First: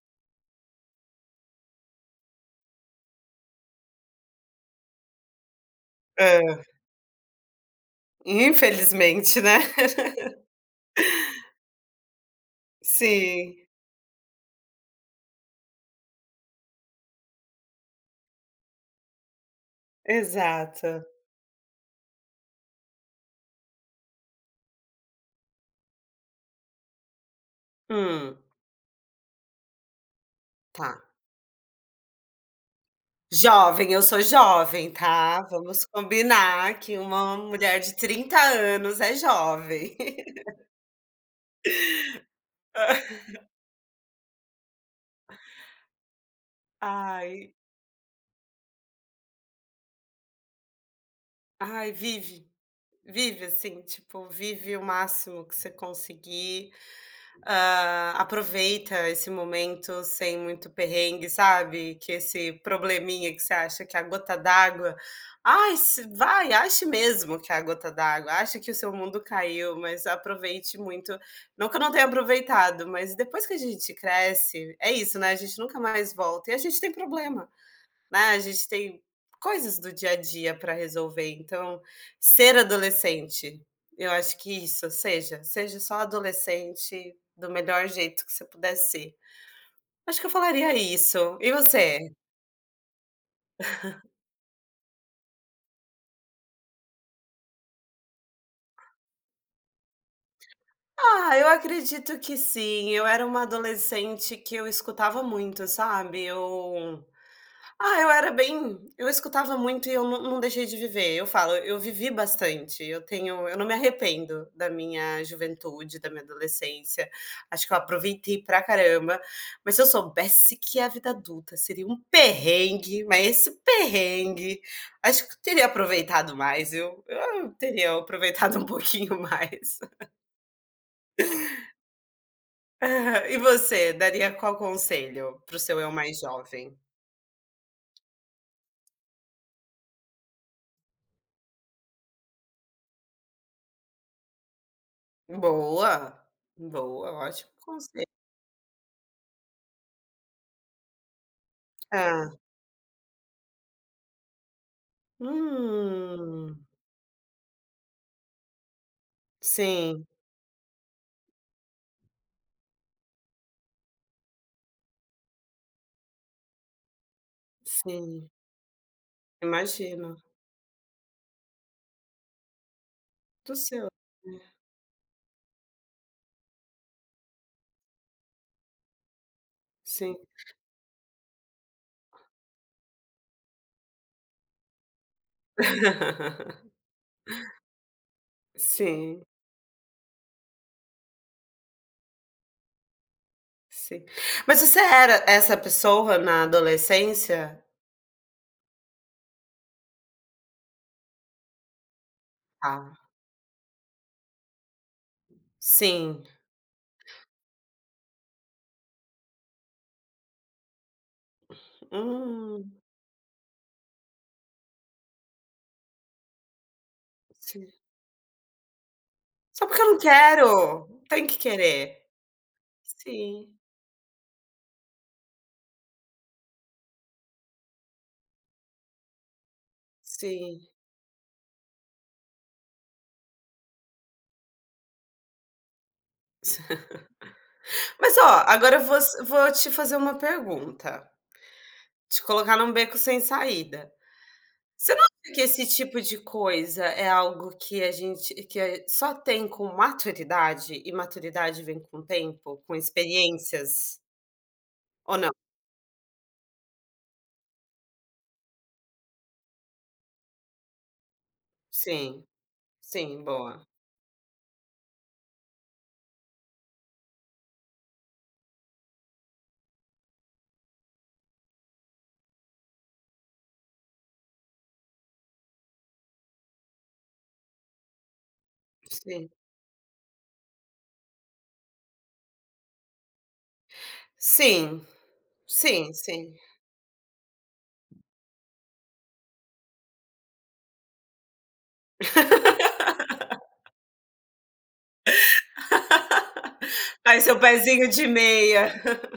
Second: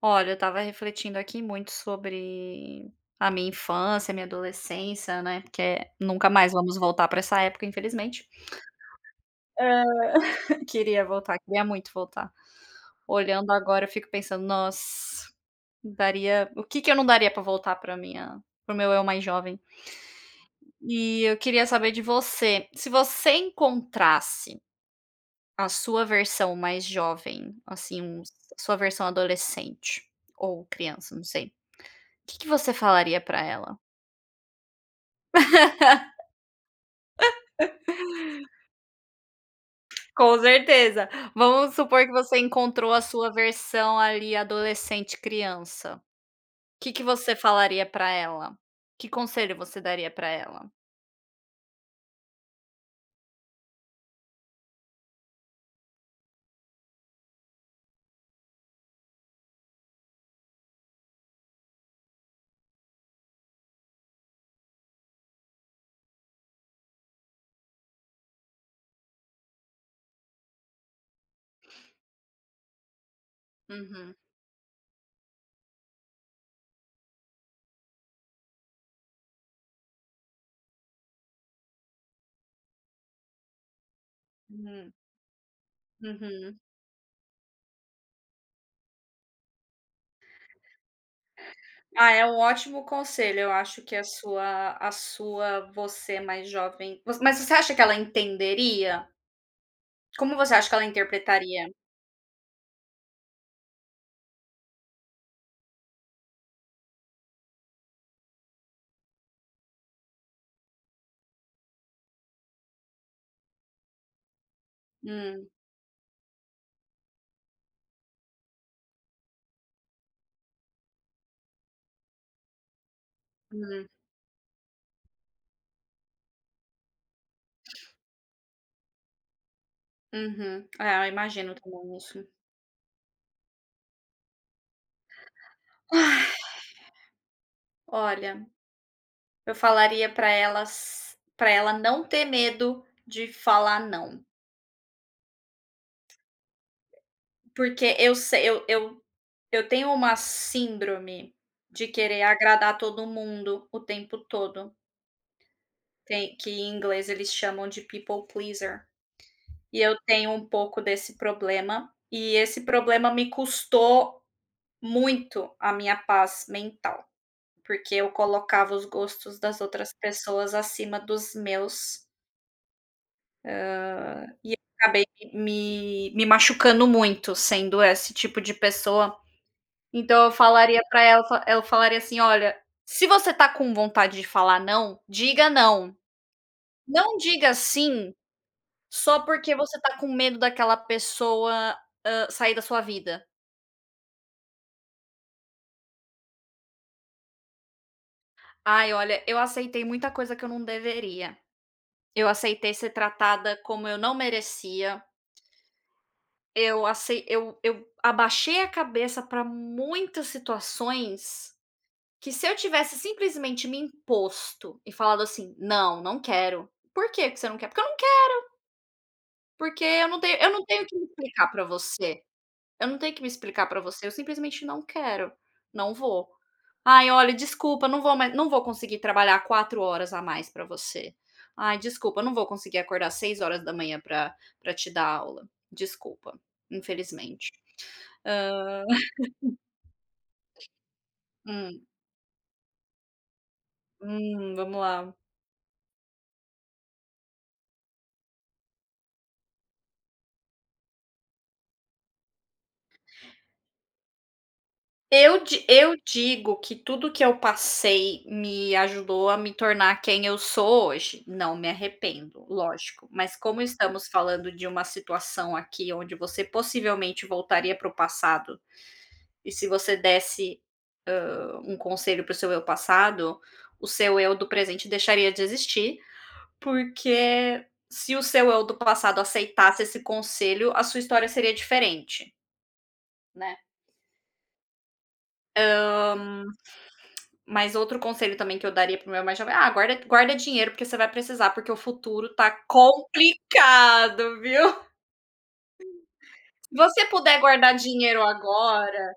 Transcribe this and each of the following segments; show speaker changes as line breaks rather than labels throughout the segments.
Olha, eu estava refletindo aqui, muito sobre a minha infância, a minha adolescência, né, porque, eh, nunca mais
É.
vamos voltar para essa época, infelizmente.
Infelizmente, né.
Ah, queria voltar, queria muito voltar. Olhando
Sim.
agora, eu fico pensando: "Nossa, daria o que que eu não daria para voltar para minha para o meu eu mais jovem?".
Exato.
E eu queria saber de você, se você encontrasse a sua versão mais jovem, assim, o s
Hum.
a sua versão adolescente ou
Tá.
criança, não sei, que que você falaria pra ela?
Jovem, eu sou jovem, tá, vamos combinar que uma mulher de 30 anos é jovem.
Com certeza, vamos supor que você encontrou a sua
Ah.
versão ali adolescente, criança, que que você
Ai.
falaria pra ela? Que conselho você daria para ela?
Ai, vive! Vive assim, tipo, vive o máximo que você conseguir, ah, aproveita esse momento sem muito perrengue, sabe, que esse probleminha que você acha que é a gota d'água. Ai, se vai, ache mesmo que a gota d'água, acha que o seu mundo caiu, mas aproveite muito não que eu não tenha aproveitado, mas depois que a gente
Uhum.
cresce é isso, né, a gente nunca mais volta e a gente tem problema, né, a gente tem coisas do dia a dia para resolver. Então, ser adolescente, eu acho que isso,
Hum.
seja, seja só
Uhum.
adolescente, do melhor jeito que você puder ser. Acho que eu falaria isso e
Ah,
você?
é um ótimo conselho. Eu acho que a sua a sua você mais jovem vo mas você acha que ela entenderia? Como você acha que ela
Ah, eu
interpretaria?
acredito que sim. Eu era uma adolescente que eu escutava muito, sabe, eu ah, eu era bem eu escutava muito e eu não não deixei de viver. Eu falo, eu vivi bastante, eu tenho eu não me arrependo da minha
Hum.
juventude, da minha adolescência. Acho que eu aproveitei pra caramba, mas se eu soubesse que a vida adulta, seria um perrengue, mas esse
Hum.
perrengue, acho que eu teria aproveitado mais, viu. Eu eu teria aproveitado um pouquinho mais.
Uhum. É, eu imagino também isso.
Aham, e você daria qual conselho para o seu eu mais
Ai,
jovem?
olha, eu falaria pra elas pra ela não ter medo de falar "não".
Boa, boa, ótimo
Porque
conse
eu sei eu eu eu tenho uma síndrome de querer
Ah.
agradar todo mundo o tempo todo. Tem, que
Hum.
em inglês eles chamam de people pleaser, e eu
Sim.
tenho um pouco desse problema. E esse problema me custou muito a minha paz mental, porque eu
Sim.
colocava os gostos das outras
Imagino.
pessoas acima dos meus
Do
hã,
seu, né.
e eu acabei me me machucando muito, sendo esse tipo de pessoa.
Sim.
Então, eu falaria para ela eu f eu falaria, assim: "Olha, se você está com vontade de falar "não", diga "não". Não diga "sim", só
Sim.
porque você está com medo daquela pessoa, hã, sair da sua vida".
Sim, mas você era essa pessoa na adolescência?
Ai, olha, eu aceitei muita coisa que eu não deveria, eu aceitei ser
Ah.
tratada como eu não merecia
Sim
eu acei eu eu abaixei a cabeça para muitas situações que se eu
Hum.
tivesse, simplesmente, me imposto e falado assim: "Não, não quero! 'Por que que você não quer?'
Sim.
Porque eu não quero"
"Só porque
"porque
eu não
eu não tenho eu não tenho
quero",
que
não
me
tem que
explicar pra
querer.
você, eu não tenho que me
Sim.
explicar pra você, eu, simplesmente, não quero, não vou, ai, olha, desculpa, não vou mais, não vou conseguir trabalhar 4 horas a mais para
Sim.
você. Ai, desculpa, eu não vou conseguir acordar às 6h pra pra te dar aula, desculpa, infelizmente",
Mas, ó,
hã
agora eu vou vou te fazer uma pergunta
Hum?
te colocar num beco sem saída.
Hum, vamos
Você não
lá.
acha que esse tipo de coisa é algo que a gente que só tem com maturidade e maturidade vem com tempo, com experiências? Ou não?
Eu di eu digo que tudo que eu passei me ajudou a me tornar quem eu sou hoje, não me
Sim.
arrependo, lógico,
Sim,
mas como
boa.
estamos falando de uma situação aqui, onde você possivelmente voltaria para o passado, e se você desse, hã, um conselho para o seu eu passado, o seu eu do presente deixaria de existir, porque se o seu eu do passado
Sim.
aceitasse esse conselho, a sua história seria diferente. Né.
Sim.
Hã,
Sim, sim.
mas outro conselho também que eu daria para meu mais jovem, "ah, guarda q guarda dinheiro, porque você vai precisar, porque o futuro tá complicado, viu. Você
Faz seu
puder guardar
pezinho de
dinheiro
meia.
agora,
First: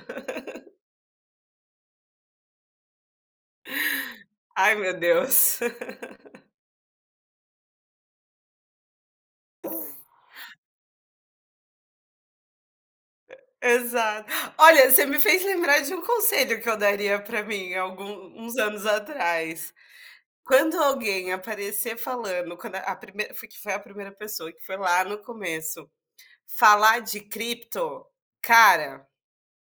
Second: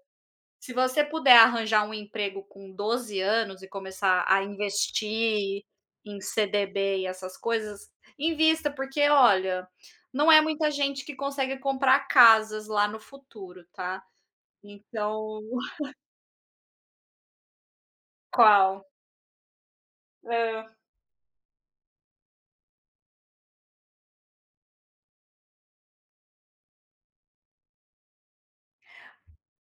se você puder arranjar um emprego com 12 anos e começar a
Ai, meu Deus.
investir em CDB e essas coisas, invista, porque olha, não é muita gente que consegue comprar casas lá no futuro, tá.
Exa olha, você me
Então"
fez lembrar de um conselho que eu daria para mim algum uns
Qual?
anos atrás.
Hã.
Quando alguém aparecer falando quando a primeira fui que foi a 1ª pessoa que foi lá no começo falar de cripto, cara,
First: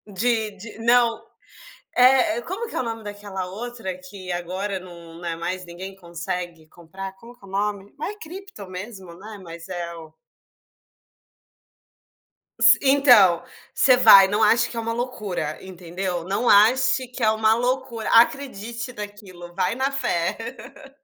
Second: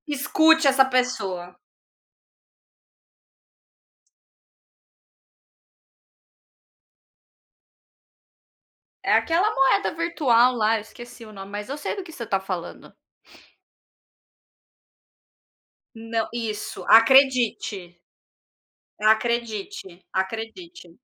de
Escute
de
essa
não
pessoa.
eh eh, como que é o nome daquela outra que agora não não é mais ninguém consegue comprar, como que é o nome? Ma é cripto
É
mesmo, né,
aquela
mas
moeda
é o
virtual lá, eu esqueci o nome, mas eu sei do que você está
S
falando.
Então você vai, não acha que é uma loucura, entendeu.
Não
Não
isso
ache que é uma
acredite.
loucura, acredite naquilo, vai na
Acredite,
fé.
acredite,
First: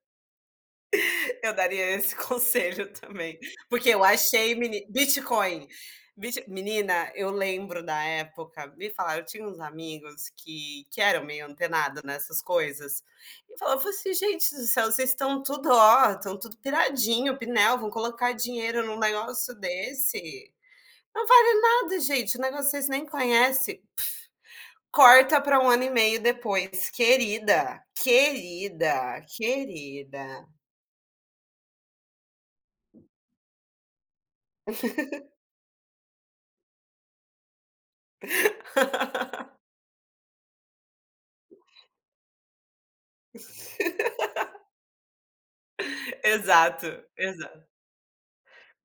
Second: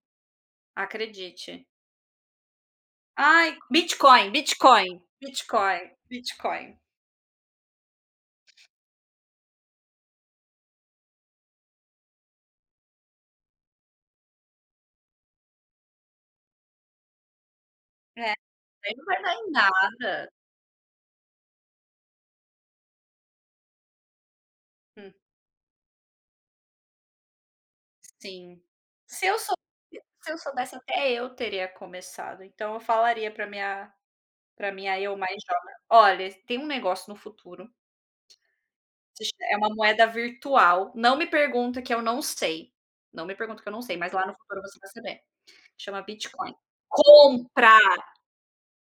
Eu
acredite.
daria esse conselho também,
Ai,
porque eu
Bitcoin,
achei meni
Bitcoin,
Bitcoin,
Bitcoin,
Bit
Bitcoin.
menina, eu lembro da época me falaram eu tinha uns amigos que que eram meio antenado nessas coisas e falava fala assim: "Gente do céu, vocês estão tudo, ó, estão tudo piradinho, pinel, vão colocar
É, isso
dinheiro
aí
num
não vai dar em
negócio
nada.
desse. Não vale nada, gente, o negócio vocês nem conhece". Corta pra 1 ano e meio depois, querida,
Sim.
querida,
Se eu so se eu
querida.
soubesse, até eu teria começado, então eu falaria pra minha pra minha eu mais jovem: "Olha, tem um negócio no futuro, se cham é uma moeda virtual, não me pergunta que eu não sei, não me pergunta que eu não sei, mas lá no futuro você vai saber, chama Bitcoin,
Exato, exato.
compra".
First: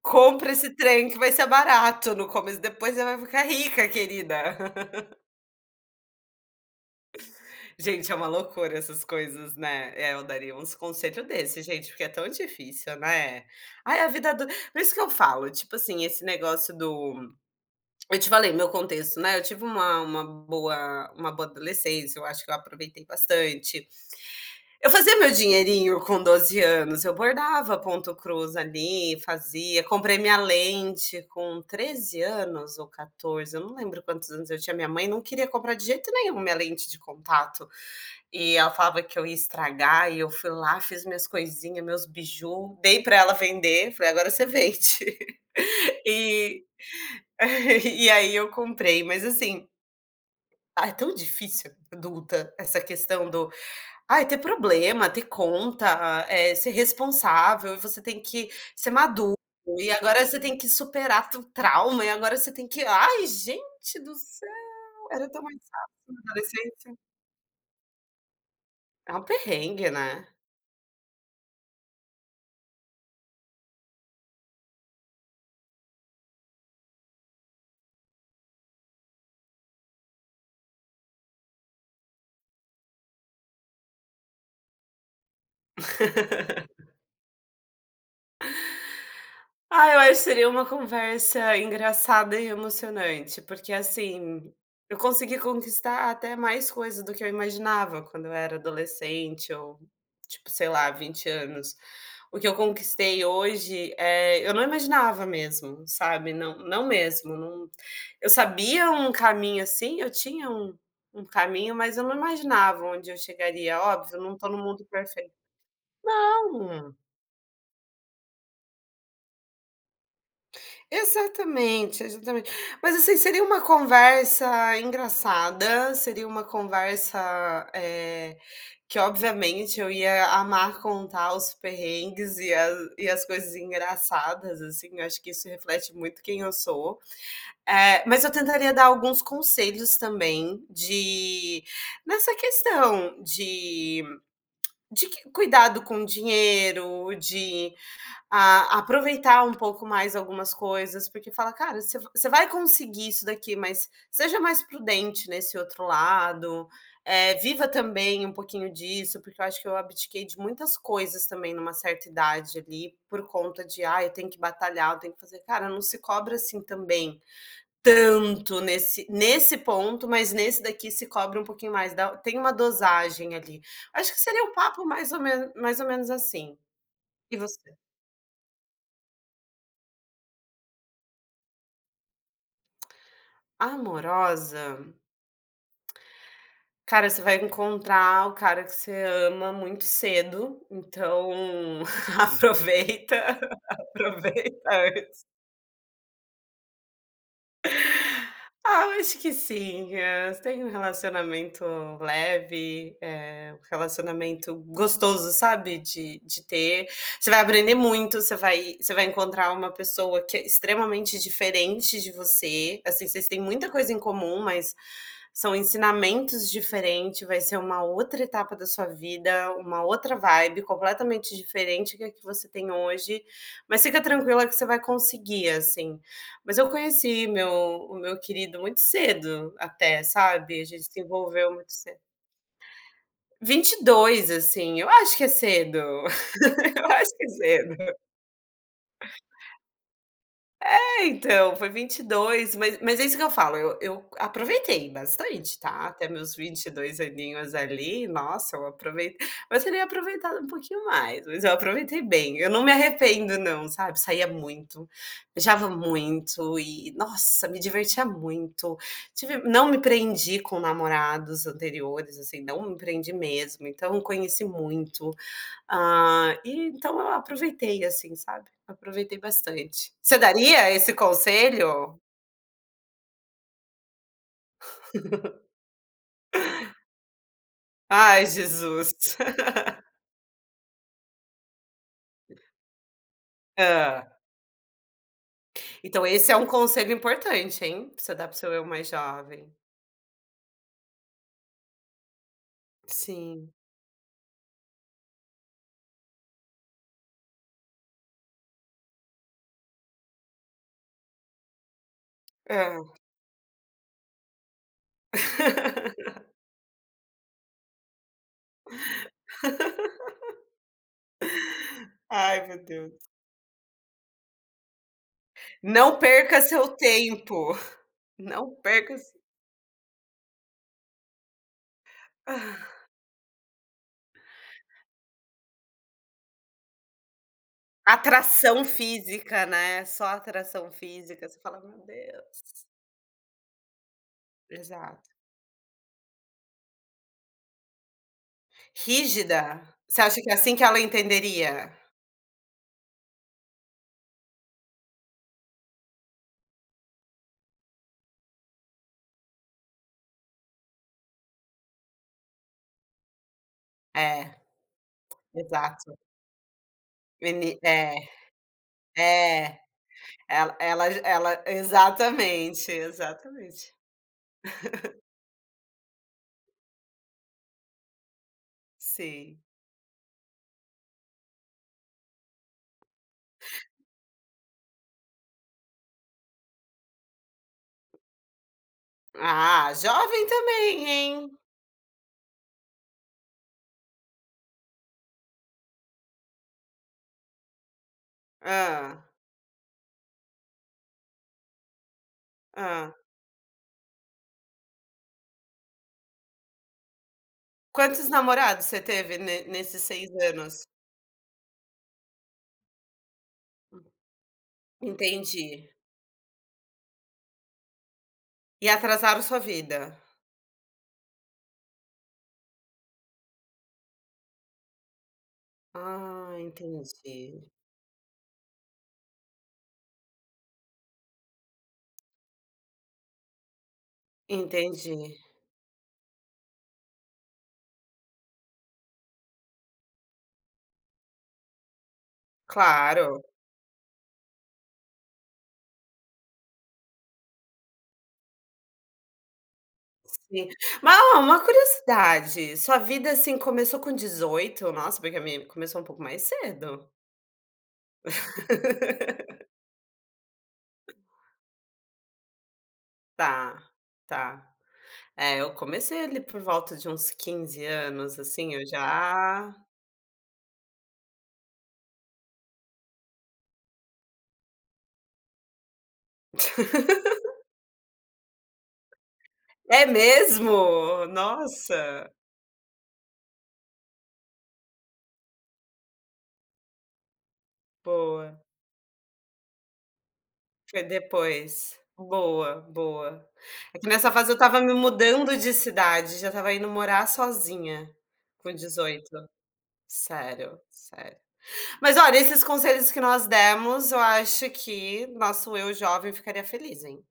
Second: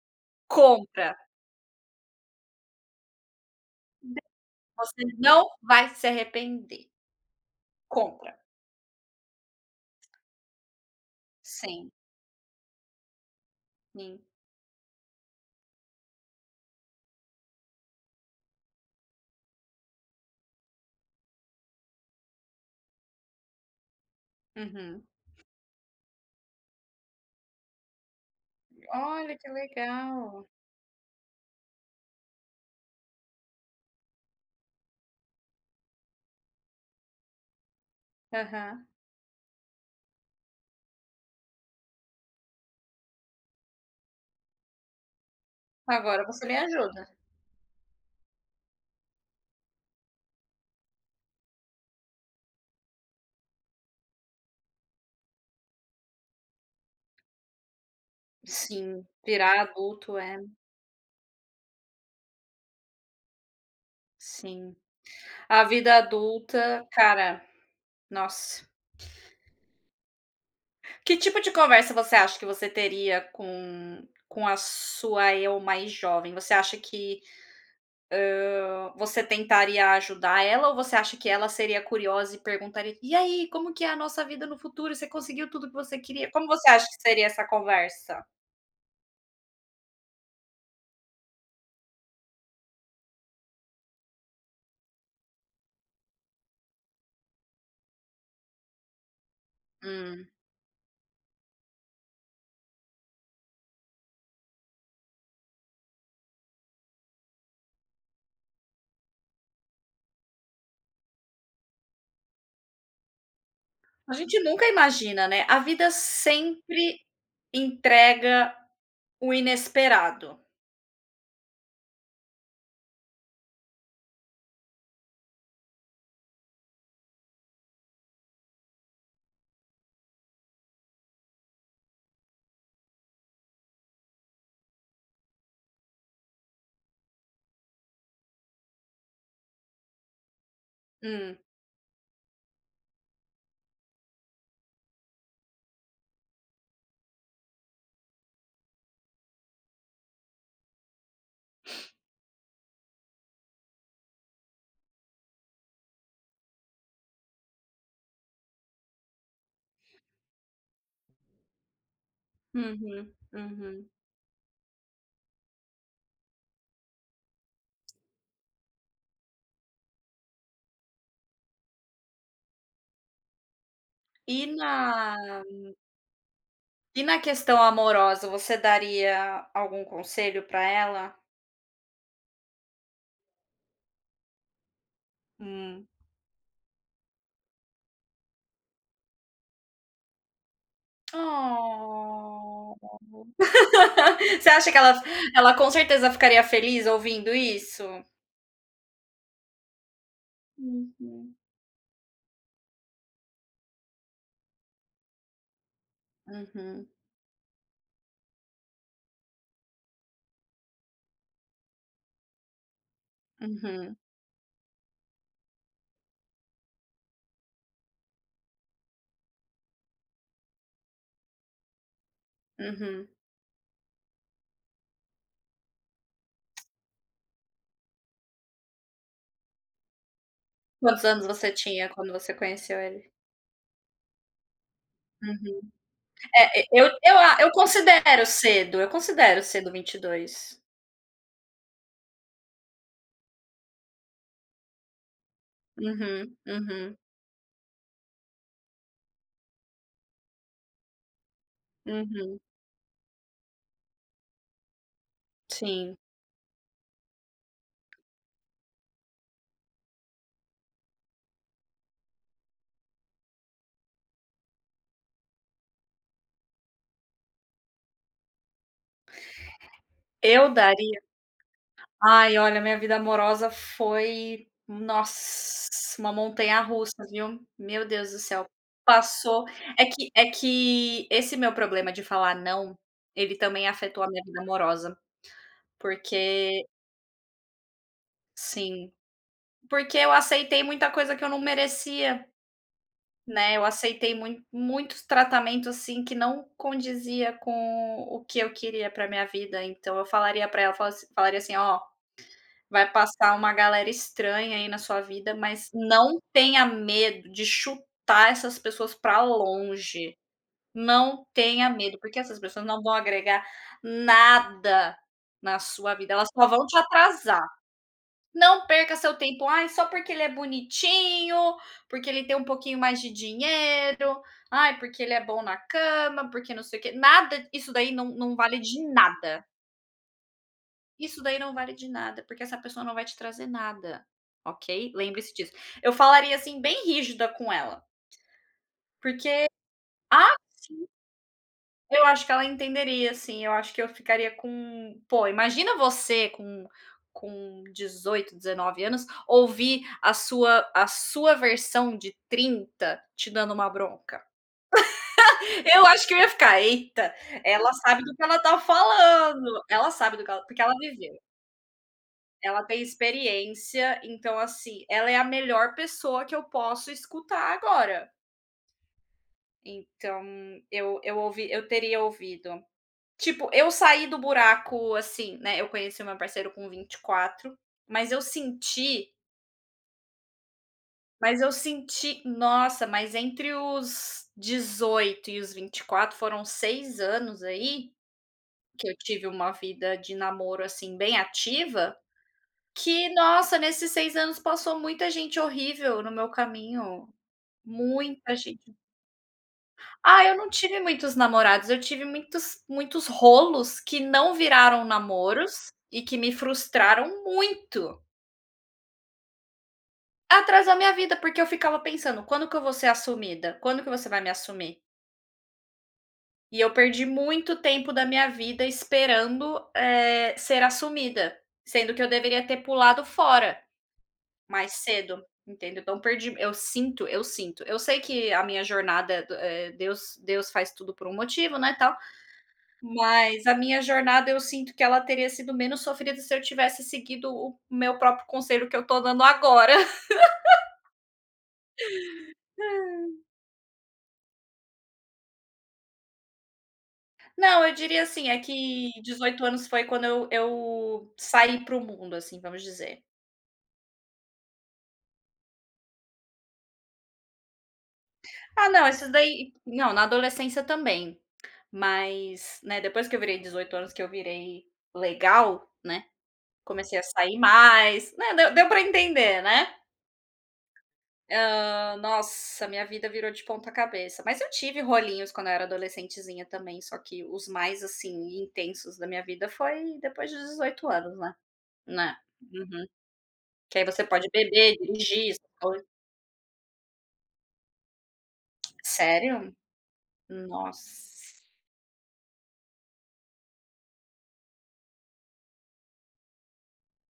"Compra esse trem
"Compra".
que vai ser barato no começo, depois você vai ficar rica, querida".
"Você não vai se arrepender".
Gente, é uma
"Compra".
loucura essas coisas, né. É, eu daria uns conselho desse gente,
Sim.
porque é tão difícil, né. Ai, a
Sim.
vida adu por isso que eu falo, tipo assim, esse negócio do eu te falei meu contexto, né, eu tive uma uma boa uma boa adolescência, eu acho que eu aproveitei bastante. Eu
Uhum.
fazia meu dinheirinho com 12 anos, eu bordava ponto cruz ali,
Olha, que
fazia. Comprei minha
legal.
lente com 13 anos ou 14, eu não lembro quantos anos eu tinha, minha mãe não queria comprar de jeito nenhum minha lente de contato e ela
Aham.
falava que eu ia estragar e eu fui lá, fiz minhas coisinha, meus biju, dei para ela vender, falei: "Agora você vende".
Agora você me
E
ajuda.
e aí eu comprei, mas assim, ah, é tão difícil adulta essa questão do ai, ter problema, ter conta, eh, ser responsável e você tem que ser
Sim,
maduro,
virar
e
adulto
agora você
é
tem que superar tu trauma e agora você tem que ai, gente do céu,
Sim.
era tão mais
A
fácil
vida
na
adulta,
adolescência.
cara, nossa.
É um perrengue, né.
Que tipo de conversa você acha que você teria com com a sua eu mais jovem? Você acha que, hã, você tentaria ajudar ela ou você acha que ela seria curiosa e perguntaria: "E aí, como que é a nossa vida no futuro? Você conseguiu tudo o que você queria?". Como você acha que seria essa conversa?
Ah, eu acho que seria uma conversa engraçada e emocionante. Porque, assim, eu consegui conquistar até mais coisa do que eu imaginava, quando eu era adolescente ou,
Hum.
tipo, sei lá, 20 anos. O que eu conquistei hoje, eh, eu não imaginava mesmo, sabe, não não mesmo, não eu sabia um caminho, assim, eu tinha um um caminho, mas eu não imaginava onde eu chegaria.
A
Óbvio, eu não
gente
estou no
nunca
mundo
imagina,
perfeito
né. A vida
não.
sempre entrega o inesperado.
Exatamente, exatamente. Mas, assim, seria uma conversa engraçada. Seria uma conversa, eh, que obviamente eu ia amar contar os perrengues e a e as coisas engraçadas, assim, eu acho que isso reflete muito quem eu sou. Eh, mas eu tentaria dar alguns conselhos também
Hum.
de nessa questão de de que cuidado com dinheiro, de a aproveitar um pouco mais algumas coisas, porque fala: "Cara, você você vai conseguir isso daqui, mas seja mais prudente nesse outro lado, eh, viva também um pouquinho disso". Porque eu acho que eu abdiquei de muitas coisas também numa certa idade ali,
Uhum,
por conta de:
uhum.
"Ah, eu tenho que batalhar. Eu tenho que fazer", cara, não se cobra, assim, também tanto nesse nesse ponto, mas nesse daqui se cobre um pouquinho mais da tem uma dosagem ali. Acho que seria
E
um
na
papo mais ou me mais ou menos assim.
e na
E
questão
você?
amorosa, você daria algum conselho pra ela?
Amorosa.
Hum.
"Cara, você vai encontrar o cara que você ama muito cedo, então
Oh,
aproveita,
você
aproveita
acha que ela
antes"
ela, com certeza, ficaria feliz ouvindo isso?
Ah, eu acho que sim. Eh, "Você tem um
Uhum.
relacionamento leve, eh, um relacionamento gostoso, sabe, de de ter,
Uhum.
você vai aprender muito, você vai você vai encontrar uma pessoa que é extremamente diferente de você, assim, vocês têm muita coisa
Uhum.
em comum, mas são ensinamentos diferente, vai ser uma outra etapa da sua vida, uma outra vibe completamente diferente que a que você tem
Uhum.
hoje, mas fica tranquila que você vai conseguir", assim. Mas eu conheci meu o meu querido muito cedo, até, sabe. A gente se
Quantos anos
envolveu
você
muito
tinha
cedo.
quando você conheceu ele?
22, assim, eu acho que é
Uhum,
cedo.
eh eh, eu
Eu acho
eu
que é
a eu
cedo.
considero cedo, eu considero cedo, 22
É, então, foi 22 mas mas é isso que eu falo, eu eu aproveitei bastante, tá, até meus
Uhum,
vinte e
uhum.
dois aninhos ali nossa, eu aprovei mas teria aproveitado um pouquinho mais, mas eu aproveitei bem.
Uhum.
Eu não me arrependo não, sabe, saía muito, viajava
Sim.
muito e, nossa, me divertia muito. Tive não me prendi com namorados anteriores, assim, não me prendi mesmo. Então conheci muito, ah, e então eu aproveitei, assim, sabe, aproveitei bastante. Você
Eu
daria esse
daria
conselho?
ai, olha, a minha vida amorosa foi, nossa, uma montanha russa, viu, meu Deus do
Ai,
céu.
Jesus.
Passou é que é que esse meu problema de falar "não", ele também afetou a
Hã.
minha vida amorosa,
Então, esse é um
porque
conselho importante, hein, pra você dar pro seu eu mais
Sim,
jovem.
porque eu aceitei muita coisa que eu não merecia.
Sim.
Né, eu aceitei muito muitos tratamentos, assim, que não condizia com o que eu queria pra minha vida, então eu falaria pra ela, fala falaria assim: "Ó, vai
Hã.
passar uma galera estranha aí na sua vida, mas não tenha medo de chutar essas pessoas para longe. Não tenha medo, porque essas
Ai, meu
pessoas não vão
Deus.
agregar nada na sua
Não
vida. Elas
perca
só vão
seu
te atrasar.
tempo, não
Não perca
perca se
seu tempo, 'ai só porque ele é bonitinho, porque ele tem um
Ah.
pouquinho mais de dinheiro. Ai, porque ele é bom na cama, porque não sei o quê', nada! Isso daí não não vale
Atração
de nada"
física, né. Só atração
"isso
física, você
daí não
fala:
vale
"Meu
de nada, porque essa
Deus!".
pessoa não vai te trazer nada. Ok?
Exato.
Lembre-se disso.". Eu falaria, assim, bem rígida com ela. Porque
Rígida, você acha
ah,
que é assim que ela
sim
entenderia?
Eu acho que ela entenderia sim, eu acho que eu ficaria com pô, imagina você com com 18, 19 anos, ouvir a sua a sua versão de 30 te dando uma bronca?
É.
Eu
Exato.
acho que eu ia ficar: "Eita,
Ele
ela
é,
sabe do que ela está
é,
falando, ela sabe do que ela
ela
porque ela
ela
viveu"
ela
"ela
exatamente,
tem
exatamente.
experiência. Então, assim, ela é a melhor pessoa que eu posso escutar agora".
Sei.
Então, eu eu ouvi eu teria ouvido, tipo, eu saí do buraco, assim, né, eu conheci o meu parceiro com 24, mas eu senti
Ah, jovem também, hein?
mas eu senti nossa, mas entre os 18 e os 24, foram 6 anos aí, que eu
Hã.
tive uma vida de namoro, assim, bem ativa,
Hã.
que, nossa, nesses 6 anos passou muita gente horrível no meu caminho,
Quantos
muita
namorados
gente.
você teve ne nesses 6
Ah, eu não
anos?
tive muitos namorados, eu tive muitos muitos rolos
Hum.
que não viraram namoros
Entendi.
e que me frustraram muito.
E atrasaram sua vida?
Atrasou a minha vida, porque eu ficava pensando: "Quando que eu vou ser assumida, quando que você vai me assumir?".
Ah,
E eu perdi
entendi.
muito tempo da minha vida esperando, eh, ser assumida, sendo que eu deveria ter pulado fora, mais
Entendi.
cedo, entendeu, então eu perdi eu sinto eu sinto. Eu sei que a minha jornada, do eh, Deus Deus faz tudo por um motivo, né, tal.
Claro.
Mas a minha jornada, eu sinto que ela teria sido menos sofrida se eu tivesse seguido o meu próprio conselho que eu estou dando agora.
Sim, ma o uma curiosidade, sua vida assim começou com 18? Nossa, porque a minha começou um pouco mais cedo.
Não, eu diria assim é que 18 anos foi quando eu eu saí para o mundo, assim vamos dizer.
Tá, tá, é, eu comecei ali por volta de uns 15 anos, assim eu
Ah, não, esses daí
já
não na adolescência também. Mas, né depois que eu virei 18 anos que eu virei legal, né, comecei a sair mais, né, deu deu para entender, né,
É mesmo?
hã,
Nossa.
nossa, minha vida virou de ponta cabeça. Mas eu tive rolinhos quando eu era adolescentezinha também, só que os mais,
Boa.
assim, intensos da minha vida foi depois de
Foi
18 anos, né.
depois,
É,
boa,
uhum,
boa.
que
É
aí
que
você
nessa
pode
fase eu estava me
beber, dirigir,
mudando
essas
de
coisas.
cidade, já estava indo morar sozinha, com 18,
Sério?
sério,
Nossa.
sério. Mas olha, esses conselhos que nós demos, eu acho que nosso eu jovem ficaria feliz, hein?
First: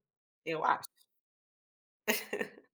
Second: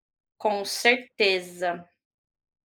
Eu
Com
acho.
certeza.